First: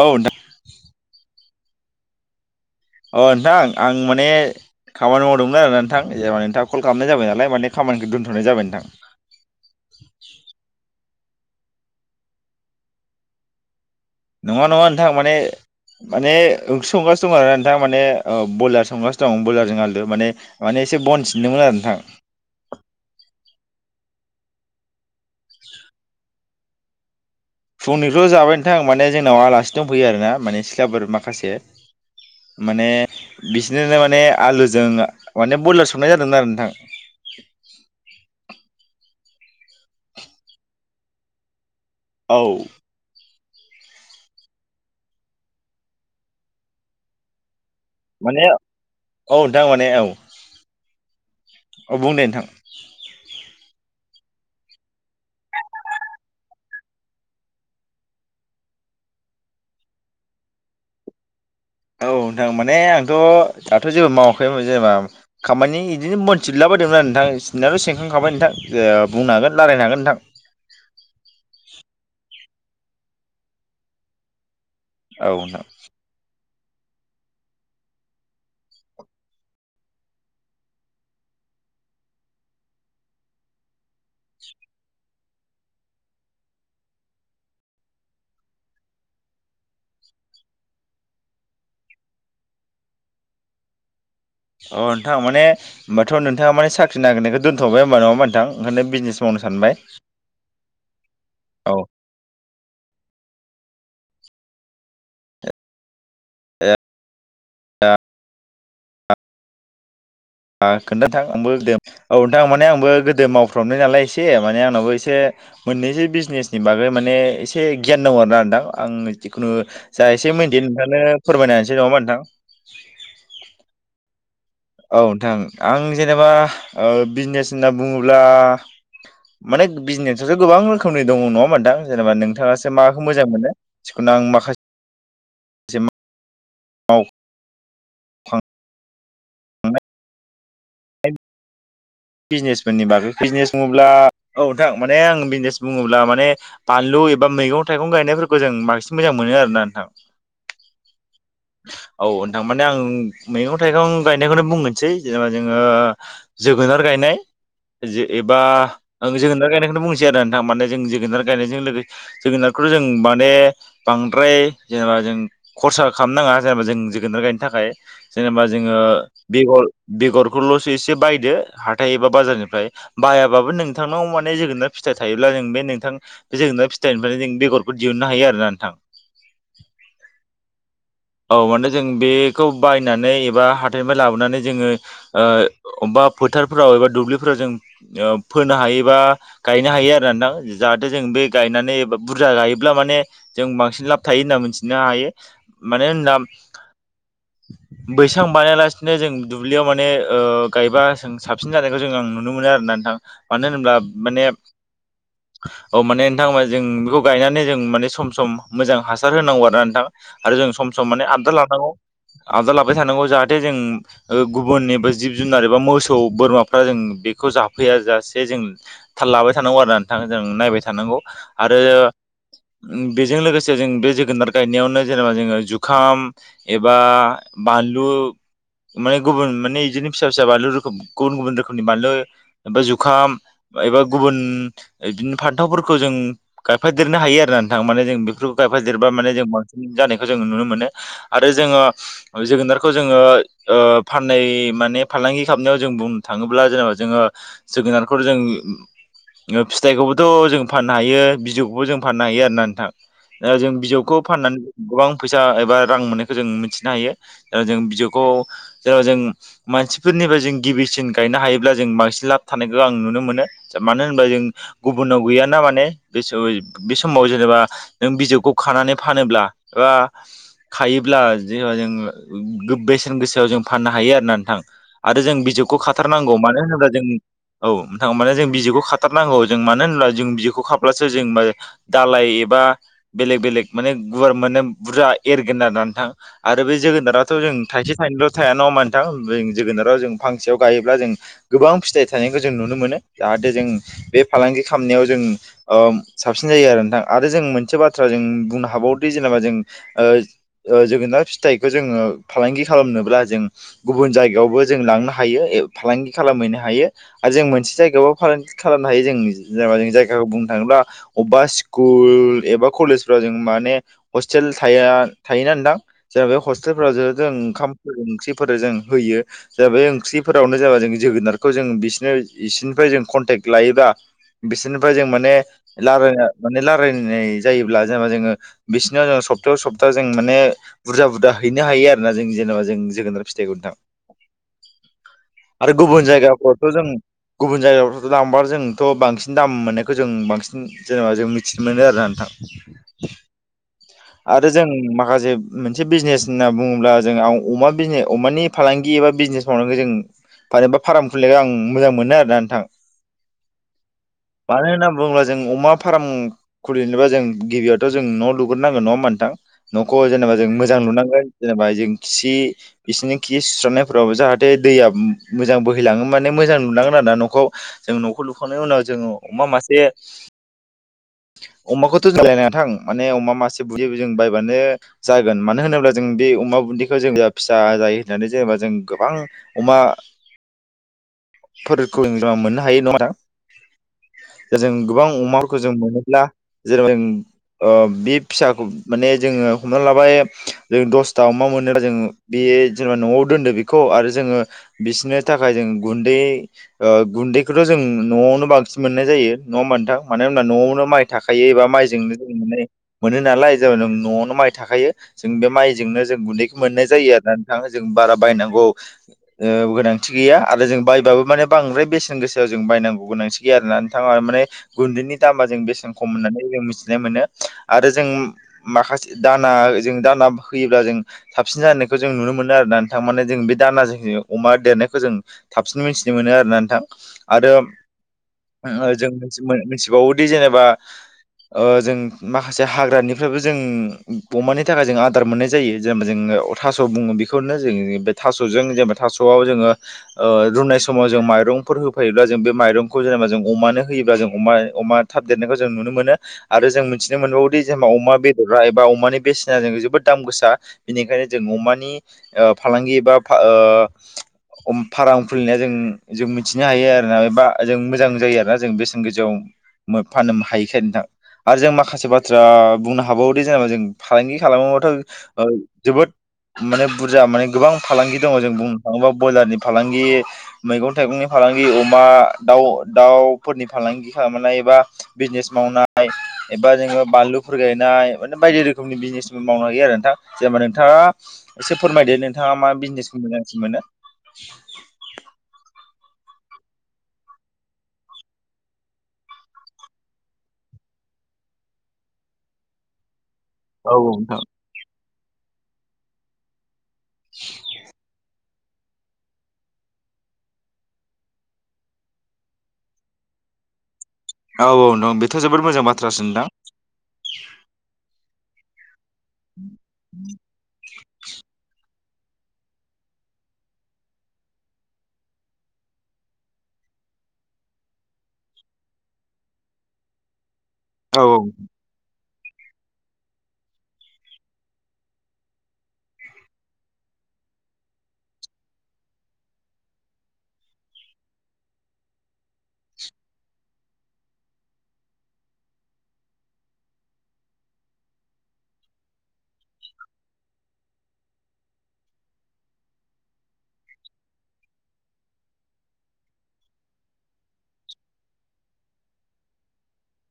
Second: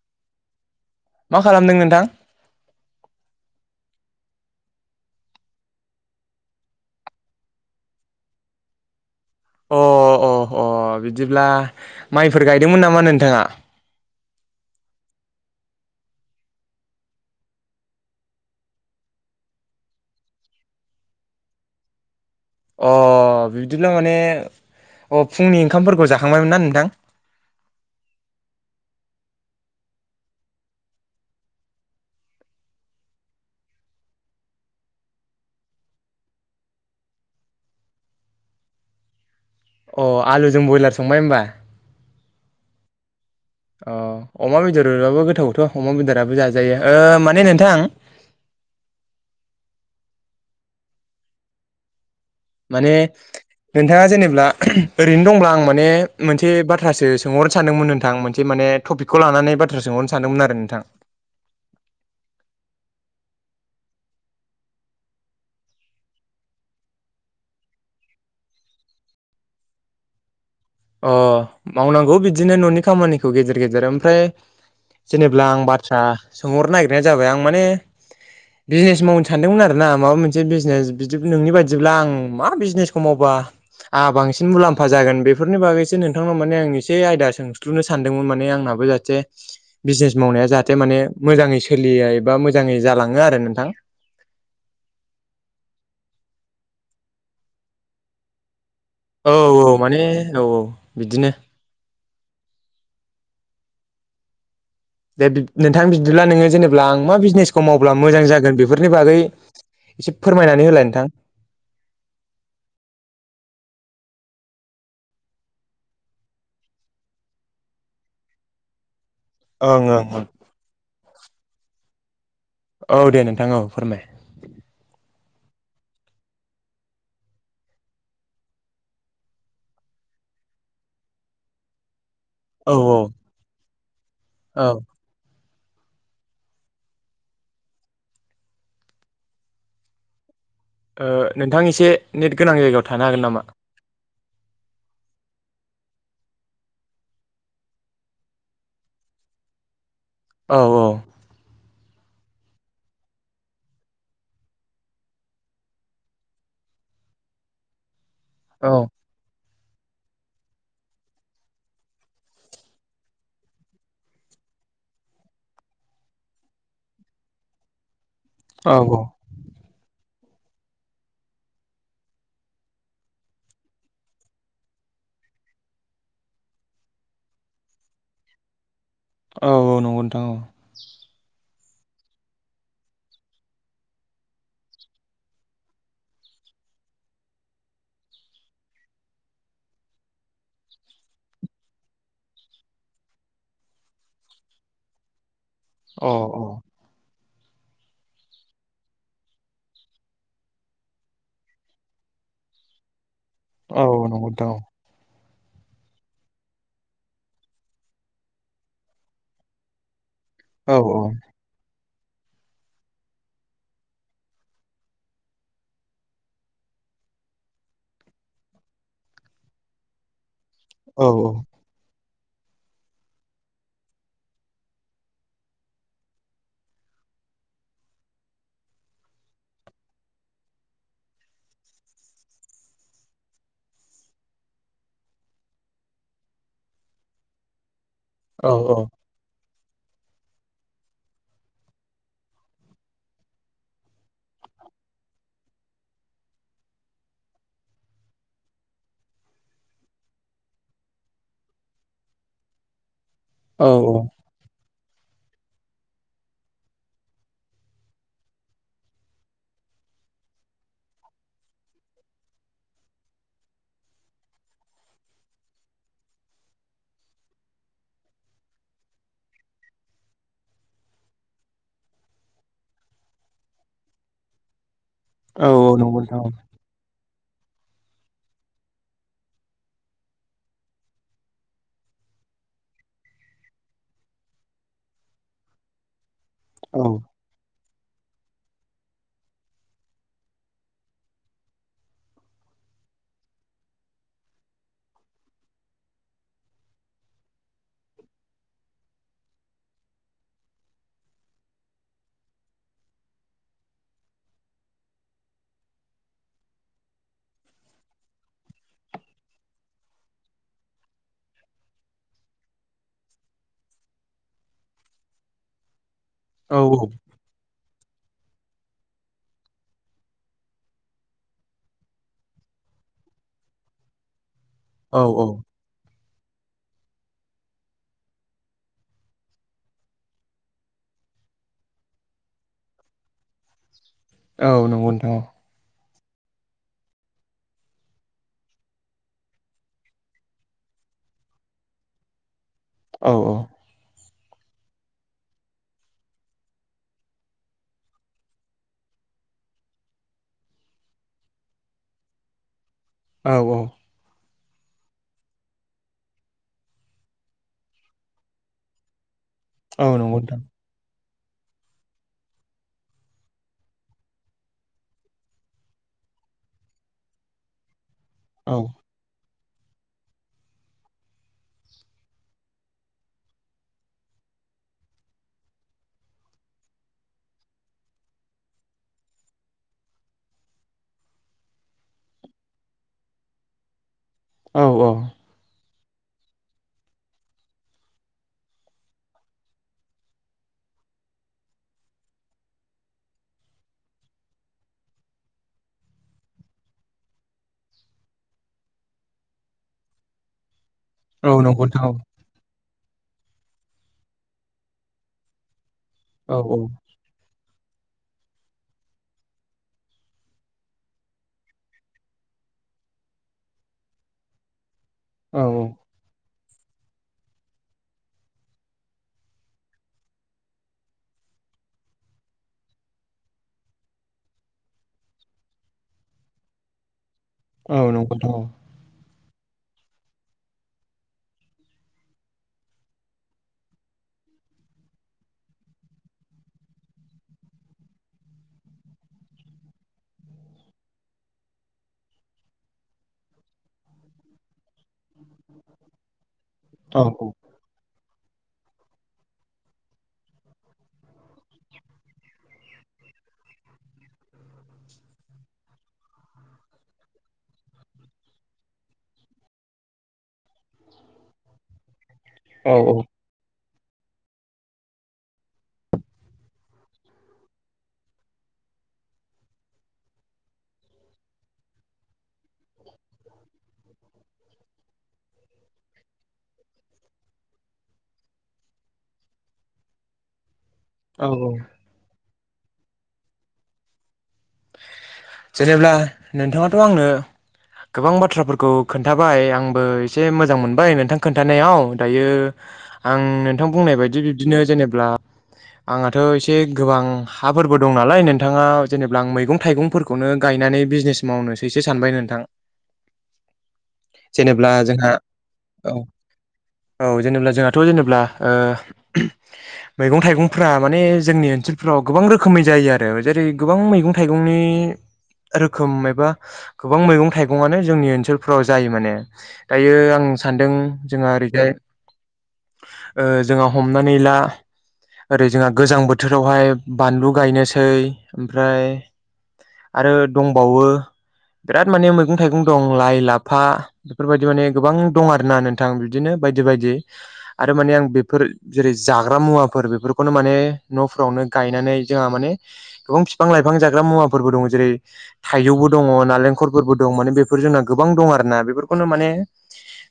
औ नोंथां मा खालामदों नोंथां अ नोंथां आं माने खामानि मावदोंमोन आरोना नोंथां जेना नोंथाङा कल खालामनाय जाबाय नालाय माने खामानिखौ दोन्थ'नाय जाबाय नोंथां अ अ अ बिदिब्ला माइफोर गायदोंमोन नामा नोंथाङा नङा नङा नोंथां माने माने ओंख्रि संगासिनो दं आरो ना नोंथां माने ब्रयलार संगासिनो दं ब्रयलारजों आालदो माने माने एसे बन सिनदोंमोन आरो नोंथां अ बिदिब्ला माने अ फुंनि ओंखामफोरखौ जाखांबायमोन नों थां फुंनिखौ जाबाय नोंथां माने जोंनाव आलासि दंफैयो आरोना माने सिख्लाफोर माखासे माने बिसरनो माने आलुजों माने ब्रयलार संनाय जादोंमोन आरो नोंथां [inaudible] अ आलुजों ब्रयलार संबाय होनोमबा औ अ अमा बेदरबाबो गोथावथ अमा बेदराबो जाजायो माने नोंथां माने औ नोंथां माने औ औ बुंदों माने नोंथाङा जेनेब्ला ओरैनो दंब्ला आं माने मोनसे बाथ्रासो सोंहरनो सानदोंमोन नोंथां मोनसे माने टपिकखौ लानानै बाथ्रा सोंहरनो सानदोंमोन आरो नोंथां औ नोंथां माने आंथ दाथ जेबो मावाखै जेनबा खामानि बिदिनो मोनथिला बायदोंमोन आरो नोंथां सगननायाथ सिनखां खाबाय नोंथां बुंनो हागोन राय्लायनो हागोन नोंथां अ मावनांगौ बिदिनो न'नि खामानिखौ गेजेर गेजेर ओमफ्राय औ जेनेबब्ला आं नोंथां बाथ्रा सोंहरनो नागिरनायानो जाबाय आं माने बिजनेस मावनो सानदोंमोन आरोना माबा मोनसे बिजनेस बिदि नोंनि बायदिब्ला आं मा बिजनेसखौ मावबा आंहा बांसिन मुलाम्फा जागोन बे बेफोरनि बागैसो नोंथांनाव मान आं एसे आयदा सोंस्लुनो सानदोंमोन माने आंनाबो जाहाथे बिजनेस मावनाय जाहाथे माने मोजाङै सोलियो एबा मोजाङै जालाङो आरो नोंथां अ नोंथां मे होनोमबाथ नोंथाङा माने साख्रि नागिरनायखौ दोनथबाय होनोमबा नङामा नोंथां ओंखायनो बिजनेस मावनो औ सानबाय माने औ बिदिनो औ दे नोंथां बिदिब्ला नोङो जेनेबा आं मा बिजनेसखौ मावब्ला मोजां जागोन बेखौ बेफोरनि बागै एसे फोरमायनानै होलाय नोंथां खोन्थाथां आंबोद औ नोंथा माने आंबो गोदो माव फ्रामनाय नालाय एसे माने आंनावो एसे मोननैसो बिजनेसनि बागै माने एसे गियान दङ आरो ना नोंथां आं जिखुनु ओं ओं जा ओं एसे मदि नोंथांनो फोरमायनासै नङामा नोंथां औ दे नोंथां औ फोरमाय औ नोंथां आं जेनेबा बिजनेस होनना बुङोब्ला माने बिजनेसाथ गोबां रोखोमनि दङ नङाहोनबा नोंथां जेनेबा नों औ नोंथाङासो औ माखौ मोजां मोनो जिखुनु आं माखासे औ औ थां नोंथां एसे नेट गोनां बिजनेसफोरनि जायगायाव थानो बागै हागोन नामा बिजनेस बुङोब्ला औ नोंथां माने आं बिजनेस बुङोब्ला माने बानलु एबा मैगं थाइगं गायनायफोरखौ जों बांसिन मोजां मोनो आरोन ना नोंथां औ औ औ नोंथां माने आं मैगं थाइगं गायनायखौनो बुंगोनसै जेनेबा जोङो ज जोगोनार गायनाय एबा आं जोगोनार गायनायखौ बुंसै आरो नों माने जों जोगोनार गायनायजों जोगोनारखौथ जों माने बांद्राय जेनेबा जों खरसा खालामनााङा जेनेबा जों जोगोनार गायनो थाखाय जेनेबा औ जोङो बेगर बेगरखौलसो एसे बायदो हाथाय एबा बाजारनिफ्राय बायाबाबो नोंथांनाव माने जोगोना फिथाइ थायोब्ला जों बे नोंथां जों फिथाइनिफ्रायनो जों बेगरखौ दिहुननो हायो आरोना नोंथां औ औ नंगौ नोंथां औ औ माने जों बेखौ बायनानै एबा हाथायनिफ्राय लाबोनानै जोङो अबेबा फोथारफोराव एबा दुब्लिफोराव जों फोनो हायो बा गायनो हायो आरो नथां जाहाथे जों बे गायनानैबा बुरजा गायोब्ला माने जों बांसिन लाब थायो होनना मिथिनो हायो माने औ नाम औ बैसां बानायालासिनो जों दुब्लियाव माने गायबा साबसिन जानायखौ जों नुनो मोनो आरो नोंथां मानो होनोब्ला औ माने नंगौ नोंथां औ माने नोंथां जों बेखौ गायनानै जों माने सम सम मोजां हासार होनांगौ आरो ना नोंथां आरो जों सम औ सम औ माने आबदार लानांगौ आबदाल लाबाय थानांगौ जाहाथे जों ओ गुबुन एबा जिब जुनार एबा मोस सौ बोरमाफ्रा जों बेखौ जाफैया जासे जों थाल लाबाय थानांगौ आरो ना नोंथां जों नायबाय थानांगौ औ आरो बेजों लोगोसे जों बे जोगोनार गायनायावनो जेनेबा जोङो जुखाम एबा बानलु माने गुबुन माने इदिनो फिसा फिसा बानलुु रू गुबुन गुबुन रोखोमनि बानलु एबा जुखाम एबा गुबुन बिदिनो फान्थावफोर खो जों गायफादेरनो हायो आरो नोंथां माने जों बेफोरखौ औ गायफादेरबा माने जों बां जानायखौ जों नुनो मोनो आरो जोङो जोगोनारखौ जोङो ओ फानै माने फालांगि खालामनायाव जों बुंनो थाङोब्ला जेनेबा जोङो जोगोनारखौ जों उम फिथाइखौबोथ' जों फाननो हायो बिजौखौबो जों फाननो हायो आरो ना नोंथां ओ जों औ बिजौखौ फाननानै गोबां फैसा एबा रां मोननायखौ जों मिथिनो हायो ओ जों बिजौखौ जेनेबा जों मानसि फोरनिफ्राय जों गिबिसिन गायनो हायोब्ला जों बांसिन लाब थानायखौ आं नुनो मोनो मानो होनोबा जों गुबुन उनाव गैयाना माने बे सय बे समाव जेनेबा नों बिजाबखौ खानानै फानोब्ला ओ खायोब्ला जेनबा जों गो बेसेन गोसायाव जों फाननो हायो आरो ना नोंथां आरो जों औ बिजौखौ औ नंगौ खाथारनांगौ नोंथां मानो होनोब्ला जों औ नोंथां माने जों बिजौखौ खाथारनांगौ जों मानो होनब्ला जों बिजौखौ खाब्लासो जों दालाय एबा बेलेक बेलेग माने गुवार मोनो बुरजा एरगोन आरो नि नोंथां आरो बे औ जोगोनाराथ' जों थाइसे थाइनैल' थाया नङा होनबा नोंथां जों जोगोनार राव जों फांसेयाव गायोब्ला जों गोबां फिथाइ थानायखौ जों नुनो मोनो जाहाथे जों बे फालांगि खाम नायाव जों ओ साबसिन जायो आरो नोंथां आरो जों मोनसे बाथ्रा जों बुंनो हाबावोदि जेनेबा जों ओ ओ जोगोनार फिथाइखौ जों फालांगि खालामनोब्ला जों गुबुन जायगायावबो जों लांनो हायो ए फालांगि खालामहैनो हायो आरो जों मोनसे जायगायावबो फालांगि खालामनो हायो जों ओ जों जायगाखो बुंनो थाङोब्ला अबबा स्कुल एबा कलेसफ्राव जों माने हसटेल था यो थायोना नोंथां जेन बे औ हस्टेलफोराव जे जों ओंखामफोर ओंख्रिफोर जों होयो जाबाय ओंख्रिफोरावनो जाबा जों जोगोनारखौ जों बिसोरनो इसिनिफ्राय जों कन्टेक्ट लायोबा बिसोरनिफ्राय जों औ माने औ लारायनो माने रालायनाय जायोब्ला जेनेबा जोङो बिसिनाव जों सप्तायाव सप्ता जों माने बुरजा बुरजा हैनो हायो आरोना जों जेनेबा जों जोगोनार फिथाइखौ नोंथां औ नंगौ नोंथां औ [unintelligible] ' जों गुबुन जायगायावथ' थ लांबा जोंथ' बांसिन दाम मोननायखौ जों बांसिन जेनेबा जों मिथिनो मोनो आरोना नोंथां [inaudible] औ औ आरो जों माखासे मोनसे बिजनेस होनना बुङोब्ला जों आव अमा बिने अमानि फालांगि एबा बिजनेस फ्रावनांगै जों फानोबा फार्म खुलिनायखौ आं मोजां मोनो आरोना नोंथां औ औ मानो होनना बुङोब्ला जों अमा फार्म खुलिनोब्ला जों गिबियावथ' जों न' लुग्रोनांगोन नङा होमबा नोंथां न'खौ औ जेनेबा नंगौ जों नोंथां मोजां लुनांगोन जेनेबा जों खि बिसिनि खि सुस्रांनायफोरावबो जाहाथ थे दैया मोजां बोहैलाङो माने मोजां लुनांगोन आरो ना न'खौ जों' न फु लुखांनायनि औ नंगौ नोंथां औ उनाव जोङो अमा मासे [inaudible] अमाखौथ' [unintelligible] थां माने अमा मासे बु जों बायबानो जागोन मानो होनोब्ला जों बे बे अमा बुन्दिखौ जों जि फिसा जायो होननानै जेनेबा जों गोबां अमाफोरखौ [unintelligible] मोननो हायो नङा नोंथां दा जों गोबां अमाफोरखौ जों मोनोब्ला जेनेबा जों ओ बे फिसाखौ माने जोङो हमना लाबाय जों दसथा अमा मोनोबा जों बे बे जेनेबा न'आव दोनदो बेखौ आरो जोङो बिसोरनि थाखाय जों गुन्दै ओ गुन्दैखौथ' जों न'आवनो बांसिन मोननाय जायो जायो नङा होमबा नोंथां मानो होनबा न'आवनो माइ थाखायो औ एबा नंगौ नोंथां मायजोंनो जों मोनोनालाय जावनाव न'आवनो माइ थाखायो जों बे माइ नो जों औ गुनदैखौ औ मोननाय जायो आरो ना नोंथा जों बारा बायनांगौ गोनांथि गैया आरो जों बायबाबो माने बांद्राय बेसेन गोसायाव जों बायनांगौ गोनांथि गैया आरोना नोंथां गुन्दैनि दामा जों बेसे खम होननानै जों मिथि मिथिना मोनो आरो जों माखासे दाना जों दाना होयोब्ला जों साबसिन जानो खौ जों नुनो मोनो आरोना जों नोंथां मान जों बे दानाजों अमा देरनायखौ जों थाबसिन मिथिनो मोनो आरोना नोंथां आरो जों मिथिबावोदि जेनेबा जों माखासे हाग्रानिफ्रायबो जों अमानि थाखाय जों आदार मोननाय जायो जेनेबा जों थास' बुङो बेखौनो जों बे थास'जों जे थास'आव जोङो रुनाय समाव जों माइरंफोर होफायोब्ला जों बे माइरंखौ जेनेबा जों अमानो होयो जेनेबा जों अमा थाब देरनायखौ जों नुनो मोनो आरो जों मिथिनो मोनबावोदि जेनेबा अमा बेदर एबा अमानि बेसेना जों जोबोद दाम गोसा बेनिखायनो जों अमानि फालांगि एबा ओ [unintelligible] फार्म खुलिनाया जों जों मिथिनो हायो आरोना एबा जों मोजां जायो आरोना जों बेसेन गोजौ फाननो हायिखाय नोंथां आरो जों माखासे बाथ्रा औ बुंनो हाबावोदि जेनेबा जों फालांगि खालामोबाथ' जोबोद माने बुरजा माने गोबां फालांगि दङ जों बुं थाङोबा ब्रयलारनि फालांगि मैगं थाइगंनि फालांगि अमा दाउ दाउफोरनि फालांगि फालांगि खालामनाय एबा बिजनेस मावनाय एबा जोङो बानलुफोर गायनाय माने बायदि रोखोम आंनि बिजनेसबो मावनो हायो आरो नोंथां जे मान नोंथाङा औ औ एसे फोरमायदो नोंथाङा मा बिजनेसखौ मोजांसिन मोनो जेनेब्ला नोंथाङाथ' आंनो गोबां बाथ्राफोरखौ खोन्थाबाय आंबो एसे मोजां मोनबाय नोंथां खोन्थानायाव दायो आं नोंथां औ औ बुंनाय बायदि बिब्दिनो जेनेबला आंहथ' एसे एसे गोबां हाफोरबो दं नालाय नोंथाङा जेनेबा आं मै मैगं थाइगंफोरखौनो गायनानै बिजनेस मावनोसै सो सानबाय नोंथां औ जेनेबा नोंथां जोंहा बेथ' जोबोद मोजां औ बाथ्रासो नोंथां औ जेनेब्ला जोंहाथ' जेनेबब्ला मैगं थाइगंफ्रा माने जोंनि ओनसोल फ्राव गोबां रोखोमै जायो आरो जेरै गोबां मैगं थाइगंनि रोखोम एबा गोबां मैगं थाइगंङानो जोंनि ओनसोलफोराव जायो माने दायो आं सानदों औ जोंहा ओरैहाय जोंहा हमनानै ला ओरै जोंहा गोजां बोथोरावहाय बानलु गायनोसै ओमफ्राय आरो दंबावो बिराद माने मैगं थाइगं दं लाइ लाफा बेफोरबायदि माने गोबां दं आरोना नोंथां बिदिनो बायदि बायदि आरो माने आं बेफोर जेरै जाग्रा मुवाफोर बेफोरखौनो माने न'फ्रावनो गायनानै जोंहा गोबां फिफां लाइफां जागोन मुवाबो दं जेरै थाइजौबो दङ नालेंखलफोरबो दं माने बेफोर जोंना गोबां दं आरोना बेफोरखौ खौनो माने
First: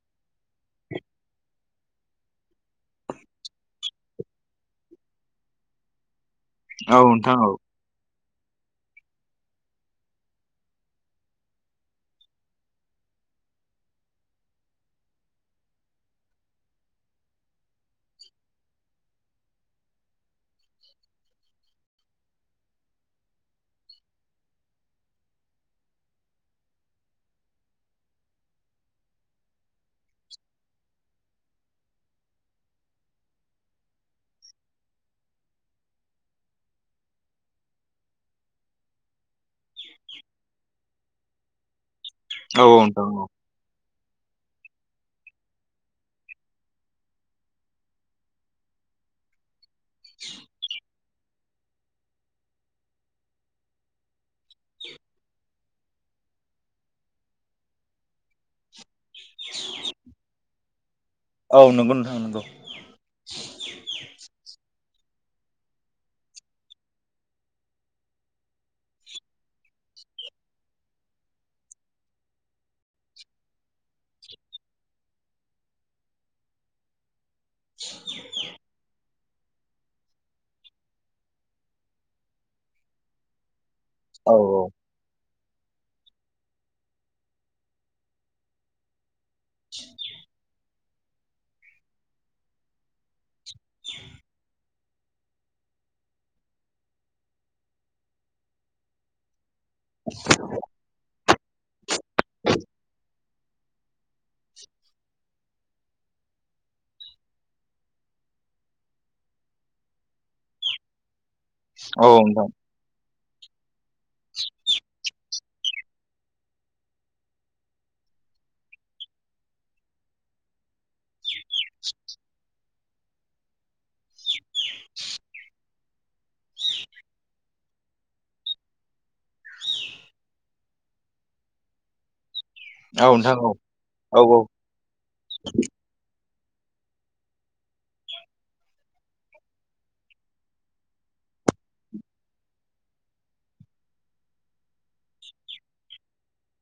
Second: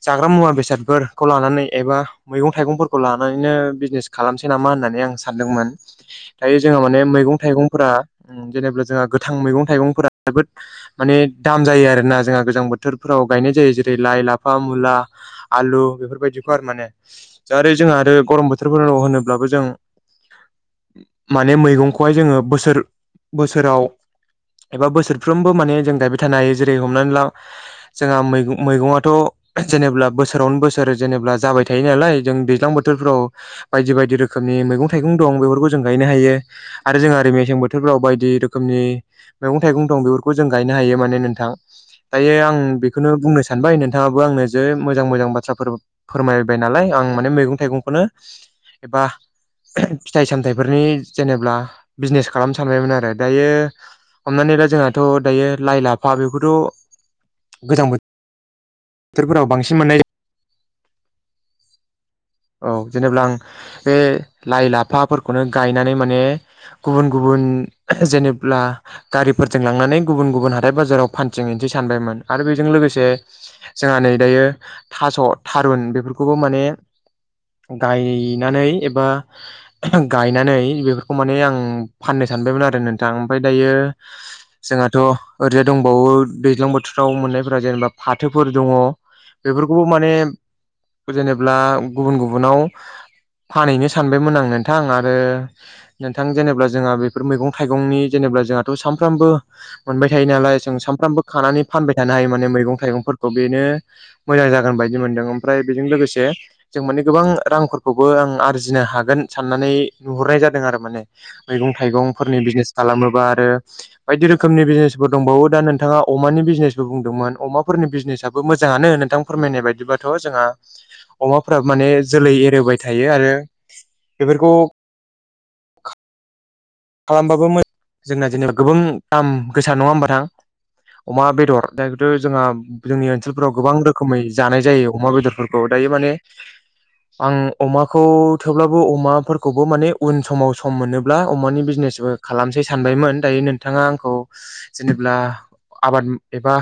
जाग्रा मुवा बेसादफोरखौ लानानै एबा मैगं थाइगंफोरखौ लानानैनो बिजनेस खालामसै नामा होननानै आं सानदोंमोन दायो जोंहा औ माने नोंथां मैगं औ थाइगंफोरा जेनेा जोंहा गोथां मैगं थाइगंफोरा जोबोद माने दाम जायो आरोना जोंहा गोजां बोथोरफ्राव गायनाय जायो जेरै लाइ लाफा मुला आलु बेफोरबायदिखौ आरो माने जोंहा आरो गरम बोथोराव बोथोरफोर होनोब्लाबो जों माने मैगंखौहाय जोङो बोसोर बोसोराव एबा बोसोरफ्रोमबो माने जों गायबाय थानो हायो जेरै हमनानै ला जोंहा मैगंआथ' जेनेबब्ला बोसोरावनो बोसोर जेनेबा जाबाय थायो नालाय जों दैज्लां बोथोरफ्राव बायदि बायदि रोखोम मनि मैगं थाइगं दं बेफोरखौ जों गायनो हायो आरो जों ओरै मेसें बोथोरफ्राव बाय बायदि रोखोमनि मैगं थाइगं दं बेफोरखौ जों गायनो हायो माने नोंथां दायो आं औ नोंथां बेखौनो औ बुंनो सानबाय नों बिथाङाबो आंनो जे मोजां मोजां बाथ्राफोर फोरमायबाय नालाय आं माने मैगं थाइगंखौनो एबा फिथाइ सामथायाइफोरनि जेनेबा बिजनेस खालामनो सानबायमोन आरो दायो हमनानै दा जोंहाथ' दायो लाइ लाफा बेखौथ' गोजां बोथोर बोथोरफोराव बांसिन मोननाय औ नंगौ नंगौ औ जेनेबा आं बे लाइ लाफा फोरखौनो गायनानै माने गुबुन गुबुन जेनेब्ला गारिफोरजों लांनानै गुबुन गुबुन हाथाय बाजाराव फानथिं हैनोसै सानबायमोन आरो बेजों लोगोसे जोंहा नै दायो थास' थारुन बेफोरखौबो माने गायनानै एबा गायनानै बेफोरखौ माने आं फान ननो सानदोमोन आरो नोंथां ओमफ्राय दायो औ औ जोंहाथ' ओरैजाय दंबावो दैज्लां बोथोराव मोननायफोरा जेनेबा फाथोफोर दङ बेफोरखौबो माने जेनेबा गुबुन गुबुनाव फानहैनो सानबायमोन आं नोंथां आरो नोंथां जेनेबा जोंहा बेफोर मैगं थाइगंनि जेनेबा जोंहाथ' सानफ्रामबो मोनबाय थायो नालाय जों साफ्रोमबो खानानै फानबाय थानो हायो माने मैगं थाइगंफोरखौ बेनो मोजां जागोन बायदि मोन्दों ओमफ्राय बेजों लोगोसे जों माने गोबां रांफोरखौबो आं आरजिनो हागोन साननानै नुहरनाय जादों आरो माने मैगं औ थाइगंफोरनि नोंथां बिजनेस खालामोबा बायदि रोखोमनि बिजनेफोर दंबावो दा नोंथाङा अमानि बिजनेसबो बुंदोंमोन अमाफोरनि बिजनेस आबो नोंथां फोरमायनाय बादिब्ला थ' जोंहा अमा फ्राबो माने जोलै एरोहोबाय थायो आरो बेफोरखौ खालामबाबो मोजां जोंना जेनेबा गोबां दाम गोसा नङा होमबा नोंथां अमा बेदर दायथ' जोंहा औ जोंनि नोंथां औ ओनसोलफोराव गोबां रोखोमै औ जानाय जायो अमा बेदरफोरखौ दायो माने आं अमाखौ थेवब्लाबो अमाफोरखौबो माने उन समाव सम मोनोब्ला अमानि बे बिजनेसबो खालामसै सानबायमोन दायो नोंथाङा आंखौ जेनेब्ला आबाद एबा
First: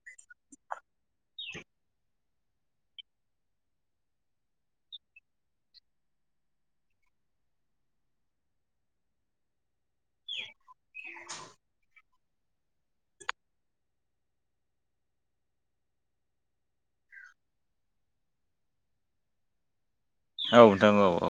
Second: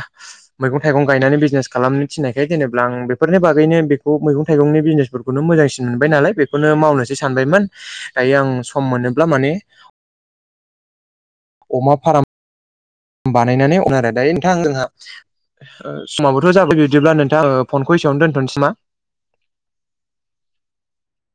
मैगं थाइगं गायनानै बिजनेस खालामनो थिन्नायखाय जेनेबा आं बेफोरनि बागैनो बे बेखौ मैं थाइगंनि बिजनेसफोरखौनो मोजांसिन मोनबाय नालाय बेखौनो मावनोसै सानबायमोन दायो आं सम मोन नोब्ला माने अमा फाराम बानायनानै [unintelligible] आरो दायो नोंथां जोंहा समावोथ' जाबाय बिदिब्ला नोंथाङा फनखौ एसेयावनो दोनथ'नोसै नामा औ नोंथां औ औ